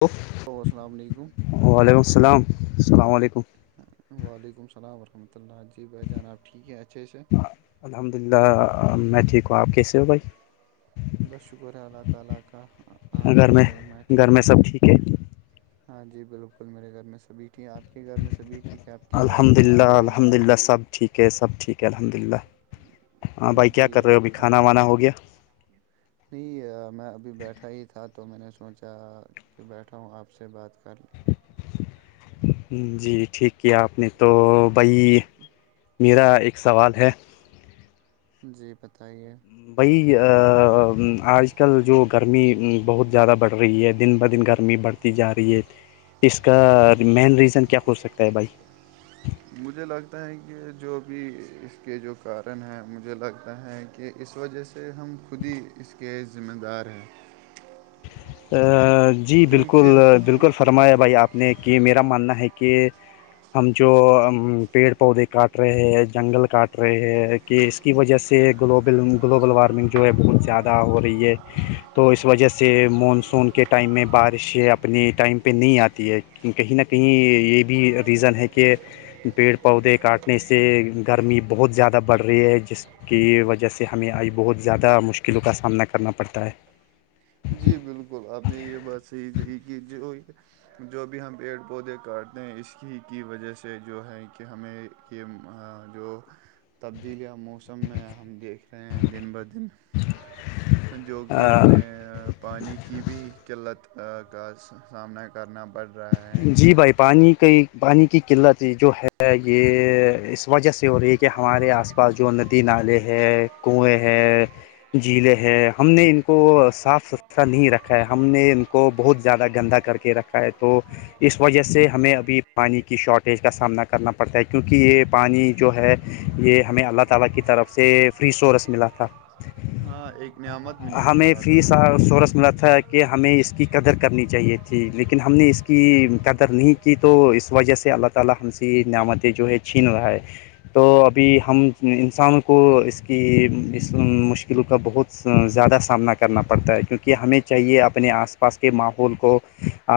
دو [unintelligible] hello السلام علیکم وعلیکم السلام السلام علیکم وعلیکم السلام ورحمۃ اللہ جی بہ جان آب ٹھیک ہیں اچھے سے الحمد للہ میں ٹھیک ہوں آپ کیسے ہو بھائی بس شکر ہے اللہ تعالی کا گھر آ میں سب میی ٹھک باکی سب گھر میں ٹھیک ہے ٹھک ہاں جی بالکل میرے گھر میں سبھی تھی آپ کے گھر میں سبھی تھی کہ آپ کے الحمد للہ والدین بھائی الحمد بہن للہ سب ٹھیک ہے سب ٹھیک ہے الحمد للہ ہاں بھائی کیا جی کر رہے ہو ابھی آپ کا کھانا وانا ہو گیا نہیں میں ابھی بیٹھا ہی تھا تو میں نے سوچا کہ بیٹھا ہوں آپ سے بات کر لیں جی ٹھیک کیا آپ نے تو بھائی میرا ایک سوال ہے جی بتائیے بھی آج کل جو گرمی بہت زیادہ بڑھ رہی ہے دن بہ دن گرمی بڑھ جا رہی ہے اس کا مین ریزن کیا ہو سکتا ہے بھائی مجھے لگتا ہے کہ جو بھی اس کے جو کارن ہیں مجھے لگتا ہے کہ اس وجہ سے ہم خود ہی اس کے ذمہ دار ہیں جی بالکل کیونکہ بالکل فرمایا بھائی آپ نے کہ میرا ماننا ہے کہ ہم جو پیڑ پودے کاٹ رہے ہیں جنگل کاٹ رہے ہیں کہ اس کی وجہ سے گلوبل گلوبل وارمنگ جو ہے بہت زیادہ ہو رہی ہے تو اس وجہ سے مانسون کے ٹائم میں بارشیں اپنے ٹائم پہ نہیں آتی ہے کہیں نہ کہ کہیں یہ بھی ریزن ہے کہ پیڑ پودے کاٹنے سے گرمی بہت زیادہ بڑھ رہی ہے جس کی وجہ سے ہمیں آگے بہت زیادہ مشکلوں کا سامنا کرنا پڑتا ہے جی بالکل بالکل آپ نے یہ بات صحیح کہی جو جو بھی ہم پیڑ پودے کاٹتے ہیں اس کی کی وجہ سے جو ہے کہ ہمیں کہ جو تبدیلیاں موسم موسم میں ہم دیکھ رہے ہیں دن بہ دن جو کہ ہمیں پانی کی بھی قلت کا سامنا کرنا پڑ رہا ہے جی بھائی پانی کے بانی کی قلت جو ہے یہ اس وجہ سے ہو رہی ہے کہ ہمارے آس پا بعس جو ندی نالے ہے کنویں ہے جیلیں ہیں ہم نے ان کو صاف ستھرا نہیں رکھا ہے ہم نے ان کو بہت زیادہ گندا کر کے رکھا ہے تو اس وجہ سے ہمیں ابھی پانی کی شارٹیج کا سامنا کرنا پڑتا ہے کیونکہ یہ پانی جو ہے یہ ہمیں اللہ تعالی کی طرف سے فری سورس ملا تھا ہاں ایک نعمت ملی تھی ہمیں اللہ فیری تعالی کی سورس ملا تھا کہ کہ ہمیں اس کی قدر کرنی چاہیے تھی لیکن ہم ہم نے اس کی قدر نہیں کی تو اس وجہ سے اللہ تعالی ایسی نعمتیں جو ہیں چھین رہا ہے تو ابھی ہم انسان کو اس کی اس مشکلوں کا بہت زیادہ سامنا کرنا پڑتا ہے کیونکہ ہمیں چاہیے اپنے آس پاس کے ماحول کو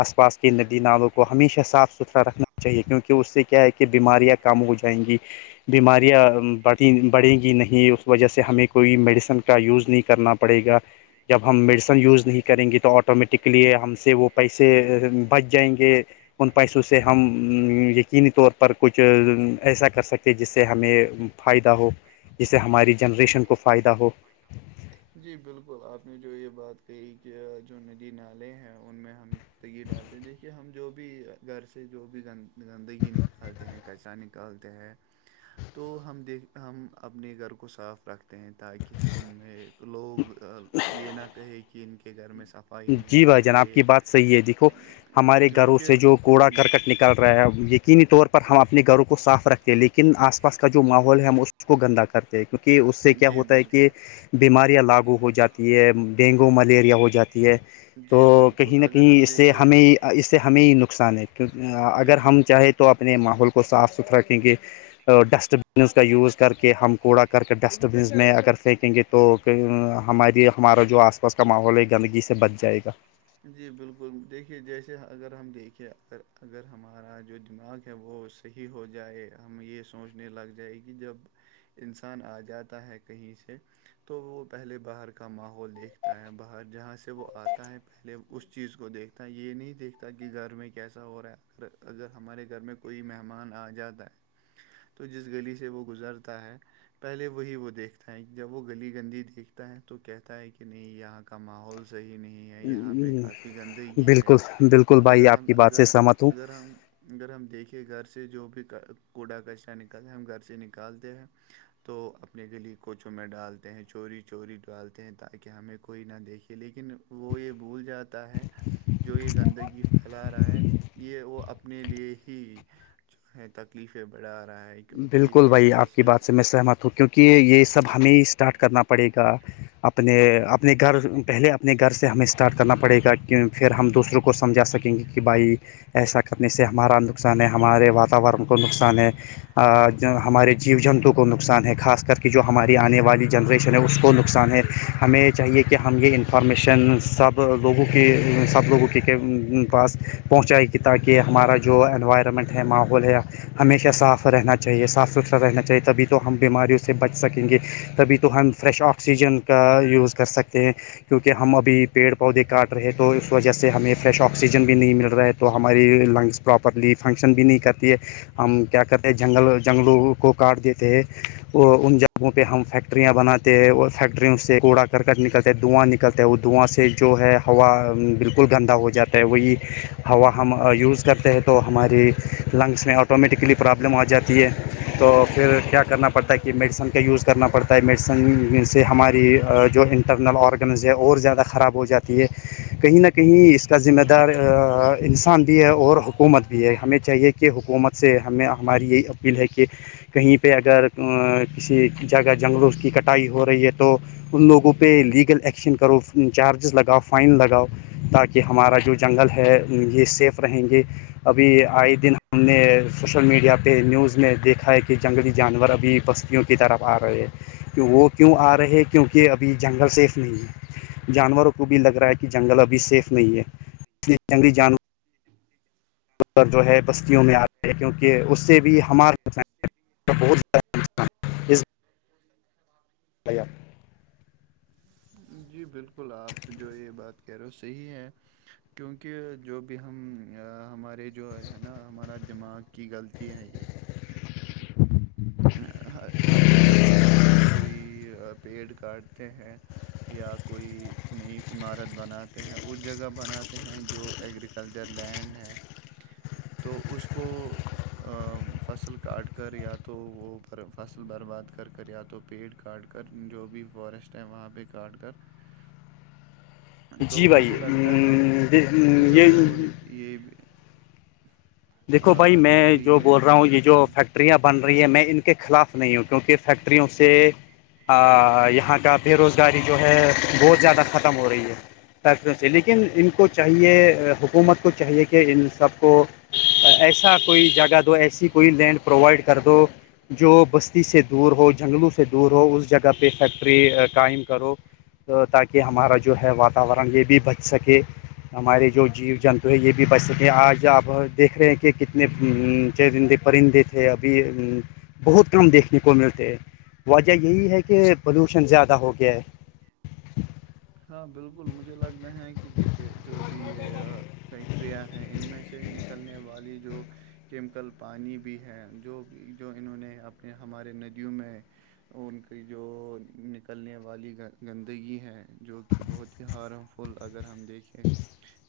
آس پاس کے ندی نالوں کو ہمیشہ صاف ستھرا رکھنا چاہیے کیونکہ اس سے کیا ہے کہ بیماریاں کم ہو جائیں گی بیماریاں بڑھیں بڑھیں گی نہیں اس وجہ سے ہمیں کوئی میڈیسن کا یوز نہیں کرنا پڑے گا جب ہم میڈیسن یوز نہیں کریں گے تو آٹومیٹکلی ہم سے وہ پیسے سے بچ جائیں گے ان پیسوں سے ہم یقینی طور پر کچھ ایسا کر سکتے جس سے ہمیں فائدہ ہو جس سے ہماری جنریشن کو فائدہ ہو جی بالکل آپ نے جو یہ بات کہی کہ جو ندی نالے ہیں ان میں ہم گندگی ڈالتے دیکھیے ہم جو بھی گھر سے جو بھی گندگی نکالتے ہیں کسا نک کالتے ہیں تو ہم دیکھ ہم اپنے گھر کو صاف رکھتے ہیں تاکہ ہمیں لوگ یہ نہ کہیں کہ ان کے گھر میں سف جی بھائی جان آپ کی بات صحی ہے دیکھو ہمارے گھروں کیونکہ سے جو کوڑا کرکٹ نکال یقینی طور پر ہم اپنے گھروں کو صاف رکھتے ہیں لیکن آس پاس کا جو ماحول ہے اس کو گندا کر کیونکہ اس سے کیا جی ہوتا ہے کہ بالکل بیماریاں لاگو ہو جاتی ہے ڈینگو ملیریا ہو جاتی ہے تو جی کہیں بالکل نہ اگر کہیں ہم اس سے دیکھیں ہمیں اس سے ہمیں نقصان ہے کیہ جی اگر ہم بالکل چاہیں تو آپ اپنے ماحول کو صاف ستھر رکھیں گے ڈسٹ بین کا یوز کر کے ہم کوڑا کر کے ڈسٹ بینس میں اگر پھینکیں گے تو ہماری ہمارا جو آ آس پاس کا معاملہ لے کر جی بالکل دیکھیے جیسے اگر ہم دیکھے اگر اگر ہمارا جو دماغ ہے وہ سہی ہو جائے ہم یہ سوچنے لگ جائے کہ جب انسان آ جاتا ہے کہیں سے تو وہ پہلے باہر کا ماحول دیکھ تا ہے باہر جہاں سے وہ آتا ہے پہلے اس چیز کو دیکھتا ہے یہ نہیں دیکھتا کہ گھر میں کیسا ہو رہا ہے اگر ہمارے گھر میں کوئی مہمان آ جاتا ہے تو جس گلی سے وہ گزرتا ہے پہلے وہی وہ دیکھتا ہے جب وہ گلی گندی دیکھتا ہے تو کہتا ہے کہ کہ نہیں یہاں کا ماحول صحیح نہیں ہے یہاں پہ کافی گندگی ہے بالکل بالکل بھائی اگر آپ ہم کی بات سے اگر سہمت ہوں اگر ہم اگر ہم دیکھیں گھر سے جو بھی کوڑا کچرا نکلتا ہے ہم گھر سے نکالتے ہیں تو اپنے گلی کوچوں میں ڈالتے ہیں چوری چوری ڈالتے ہیں تاکہ کہ ہمیں کوئی نہ دیکھیے لیکن وہ یہ بھول جاتا ہے جو یہ گندگی پھیلا رہا ہے یہ وہ اپنے لیے ہی جو ہے تکلیفیں بڑھا رہا ہے کیونکہ بالکل اسی بھائی وجہ آپ کی بات سے میں سہمت ہوں کیونکہ یہ سب ہمیں ہی اسٹارٹ کرنا پڑے گا اپنے اپنے گھر پہلے اپنے گھر سے ہمیں اسٹارٹ کرنا پڑے گا تاکہ پھر ہم دوسروں کو سمجھا سکیں گے کہ بھائی ایسا کرنے سے ہمارا نقصان ہے ہمارے واتاورن کو نقصان ہے ہمارے جیو جنتو کو نقصان ہے خاص کر کے جو ہماری آنے والی جنریشن ہے اس کو نقصان ہے ہمیں چاہیے کہ ہم یہ انفارمیشن سب لوگوں کی سب لوگوں کے پاس پہنچائے کیی تاکہ ہمارا جو انوائرمنٹ ہے ماحول ہے ہمیشہ صاف رہنا چاہیے صاف ستھرا رہنا چاہیے تبھی تو ہم بیماریوں سے بچ سکیں گے تبھی تو ہم فریش آکسیجن کا یوز کر سکتے ہیں کیونکہ ہم ابھی پڑ پودے کاٹ رہے ہیں تو اس وجہ سے ہمیں فریش آکسیجن بھی نہیں مل رہا ہے تو ہماری لنگس پراپرلی فنکشن بھی نہیں کرتی ہے ہم کیا کہتے ہیں جنگل جنگلوں کو کاٹ دیتے ہیں اور ان جگہوں پہ ہم فیکٹریاں بناتے ہیں فیکٹریوں سے کوڑا کرکٹ نکلتے دواں نکلتے وہ دھواں سے جو ہے ہوا بالکل گندا ہو جاتا ہے وہی ہوا ہم یوز کرتے ہیں تو تو ہماری لنگس میں آٹومیٹکلی پرابلم آ جاتی ہے تو پھر کیا کرنا پڑتا ہے کہ میڈیسن کا یوز کرنا پڑتا ہے میڈیسن سے ہماری جو ان ایکٹرنل آرگنز ہے اور زیادہ خراب ہو جاتی ہے کہیں نہ کہیں اس کا ذمہ دار انسان بھی ہے اور حکومت بھی ہے ہمیں چاہیے کہ حکومت سے ہمیں ہماری یہی اپیل ہے کہ کہیں پہ اگر کسی جگہ جنگلوں کی کٹائی ہو رہی ہے تو ان لوگوں پہ لیگل ایکشن کرو چارجز لگاؤ فائن لگاؤ تاکہ ہمارا جو جنگل ہے یہ سیف رہیں گے ابھی آئے دن ہم نے سوشل میڈیا پہ نیوز میں دیکھا ہے کہ جنگلی جانور ابھی بستیوں کی طرف آ رہے ہیں کہ وہ کیوں آ رہے کیونکہ ابھی جنگل سیف نہیں ہے جانوروں کو بھی لگ رہا ہے کہ جنگل ابھی سیف نہیں ہے اس لیے جنگلی جانور جو ہے بستیوں میں آتے ہے کیونکہ اس سے بھی ہمارے بہتیادہ [unintelligible] جی بالکل آپ جو یہ بات کہہ رہے ہو صحیح ہیں کیونکہ جو بھی ہم ہمارے جو ہے نا ہمارا دماغ کی غلطی ہے یہ [inaudible] ہ [unintelligible] ہم جب بھی کوئی پیڑ کاٹتے ہیں یا کوئی نئی عمارت بناتے ہیں وہ جگہ بناتے ہیں جو ایگریکل کلچر لینڈ ہے [inaudible] تو اس کو فصل کاٹ کر یا [inaudible] پر فصل برباد کر کر یا تو پیڑ کاٹ کر جو بھی فورسٹ ہے وہاں پہ کاٹ کر تو جی بھائی مجھے لگتا ہے جو یہ بھی دیکھو بھائی میں جو بول رہا ہوں یہ جو فیکٹریاں بن رہی ہیں میں ان کے خلاف نہیں ہو کیونکہ فیکٹریوں سے یہاں کا بے روزگاری جو ہے بہت زیادہ ختم ہو رہی ہے فیکروں سے لیکن ان کو چاہیے حکومت کو چاہیے کہ ان سب کو ایسا کوئی جگہ دو ایسی کوئی لینڈ پرووائڈ کر دو جو بستی سے دور ہو جنگلوں سے دور ہو اس جگہ پہ فیکٹری قائم کرو تاکہ ہمارا جو ہے واتاورن یہ بھی بچ سکے ہمارے جو جیو جنتو ہے یہ بھی بچ سکے آج اب دیکھ رہے ہیں کہ کتنے چندے پرندے تھے ابھی بہت کم دیکھنے کو ملتے ہیں وجہ یہی ہے کہ پلوشن زیادہ ہو گیا ہے ہاں بالکل مجھے لگنا ہے کہ دیکھیے جو بھی ہے یار فیکٹریاں ہیں ان میں سے نکلنے والی جو کیمیکل پانی بھی ہے جو جو انہوں نے اپنے ہمارے ندیوں میں ان کی جو نکلنے والی گندگی ہے جو کہ بہت ہی ہارم فل اگر ہم دیکھیں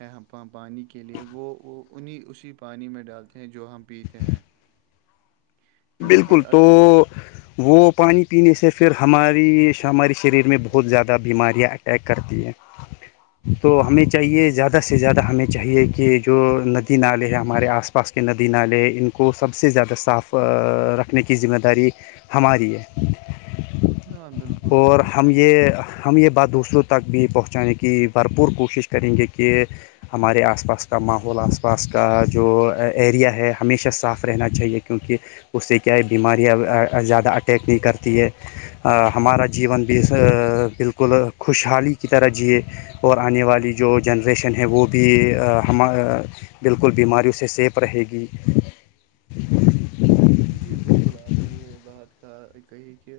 ہیں ہم پانی کے لیے وہ وہ انہیں اسی پانی میں ڈالتے ہیں جو ہم پیتے ہیں بالکل کیونکہ تو اگ- وہ پانی پینے سے پھر ہماری ہماری شریر میں بہت زیادہ بیماریاں اٹیک کرتی ہیں تو ہمیں چاہیے زیادہ سے زیادہ ہمیں چاہیے کہ جو ندی نالے ہیں ہمارے آس پاس آس پاس کے ندی نالے ان کو سب سے زیادہ صاف رکھنے کی ذمہ داری ہماری ہے ہاں بالکل اور اس ہم میں یہ ہم یہ بات دوسروں تک بھی پہنچانے کی بھرپور کوشش کریں گے کہ ہمارے آس پاس کا ماحول آس پاس کا جو ایریا ہے ہمیشہ صاف رہنا چاہیے کیونکہ اس سے کیا ہے بیماریاں زیادہ اٹیک نہیں کرتی ہے ہمارا جیون بھی بالکل خوشحالی کی طرح جیے اور آنے والی جو جنریشن ہے وہ بھی ہم بالکل بیماریوں سے سیف رہے گی جی بالکل آپ نے یہ بات کہا کہی کہ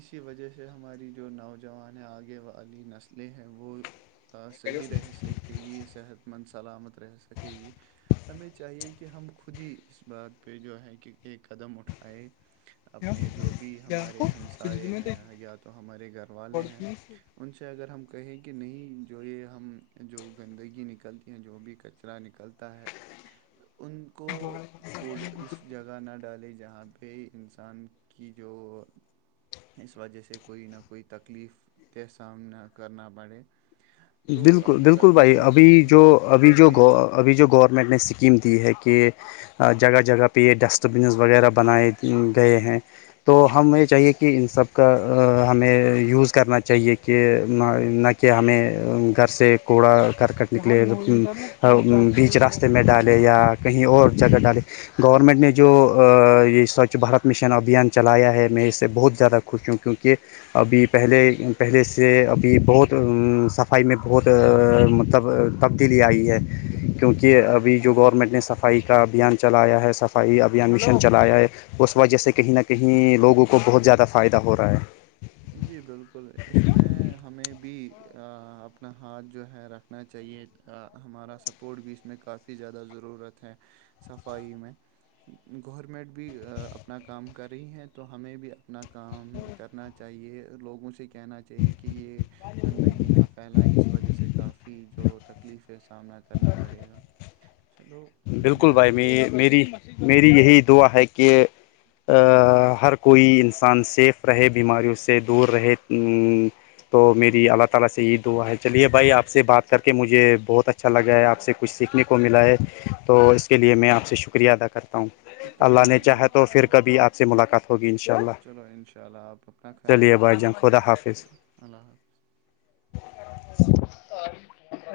اسی وجہ سے ہماری جو نوجوان ہے آگے والی نسلیں ہیں وہ صحیح رہ سکے گی صحت مند سلامت رہ سکے گی ہمیں چاہیے کہ ہم خود ہی اس بات پہ جو ہے کہ ایک قدم اٹھائے اپنے جو بھی ہمارے ہمسائے ہیں یا تو ہمارے گھر والے ہیں ان سے اگر ہم کہیں کہ نہیں جو یہ ہم جو گندگی نکلتی ہیں جو بھی ک کچرا نکلتا ہے ہ ان کو کوڈ اس جگہ نہ ڈالے جہاں پہ انسان کی جو اس وجہ سے کوئی نہ کوئی تکلیف کا سامنا کرنا پڑے تو بالکل ہمیں بالکل لگ- بھائی مجھے ابھی لگتا ہے جو کہ ابھی جب جو بھی ابھی جو گورنمنٹ نے اسکیم دی ہے کہ جگہ جگہ پہ یہ ڈسٹ بنز وغیرہ بنائے گئے ہیں تو ہم یہ چاہیے کہ ان سب کا ہمیں یوز کرنا چاہیے کہ نہ کہ ہمیں گھر سے کوڑا کرکٹ نکلے بیچ راستے میں ڈالے یا کہیں اور جگہ ڈالے گورنمنٹ نے جو یہ سوچھ بھارت مشن ابھیان چلایا ہے میں اس سے بہت زیادہ خوش ہوں کیونکہ ابھی پہلے پہلے سے ابھی بہت سب صفائی میں بہت مطلب تبدیلی آئی ہے کیونکہ ابھی جو گورنمنٹ نے صف صفائی کا ابھیان چلایا ہے صفائی ابھیان مشن چلایا ہے اس وجہ سے کہیں نہ کہیں لوگوں کو بہت زیادہ فائدہ ہو رہا ہے جی بالکل اس میں ہمیں بھی اپنا ہاتھ جو ہے رکھنا چاہیے ہمارا سپورٹ بھی اس میں کافی زیادہ ضرورت ہے صفائی میں گورنمنٹ بھی اپنا کام کر رہی ہیں تو ہمیں بھی اپنا کام کرنا چاہیے لوگوں سے کہنا چاہیے کہ یہ گندگی نف پھیلائی اس وجہ سے کافی جو تکلیف کے سامنا کرنا پڑے گا چلو اس بالکل بارے بھائی میں مجھ پ میری میری یہی دعا ہے کہ ہر کوئی انسان سیف رہے بیماریوں سے دور رہے تو میری اللہ تعالی سے یہ دعا ہے چلیے بھائی آپ سے بات کر کے مجھے بہت اچھا اچھا لگا ہے آپ سے کچھ سیکھنے کو ملا ہے تو اس کے لیے میں آپ سے شکریہ ادا کرتا ہوں چلو اللہ نے میں بھی چاہا آپ تو سے پھر کبھی آپ سے ملاقات ہوگی ان شاء اللہ چلو انشاء اللہ آپ اپنا خیال چلیے بھائی رکھیے جان خدا حافظ اللہ حفظ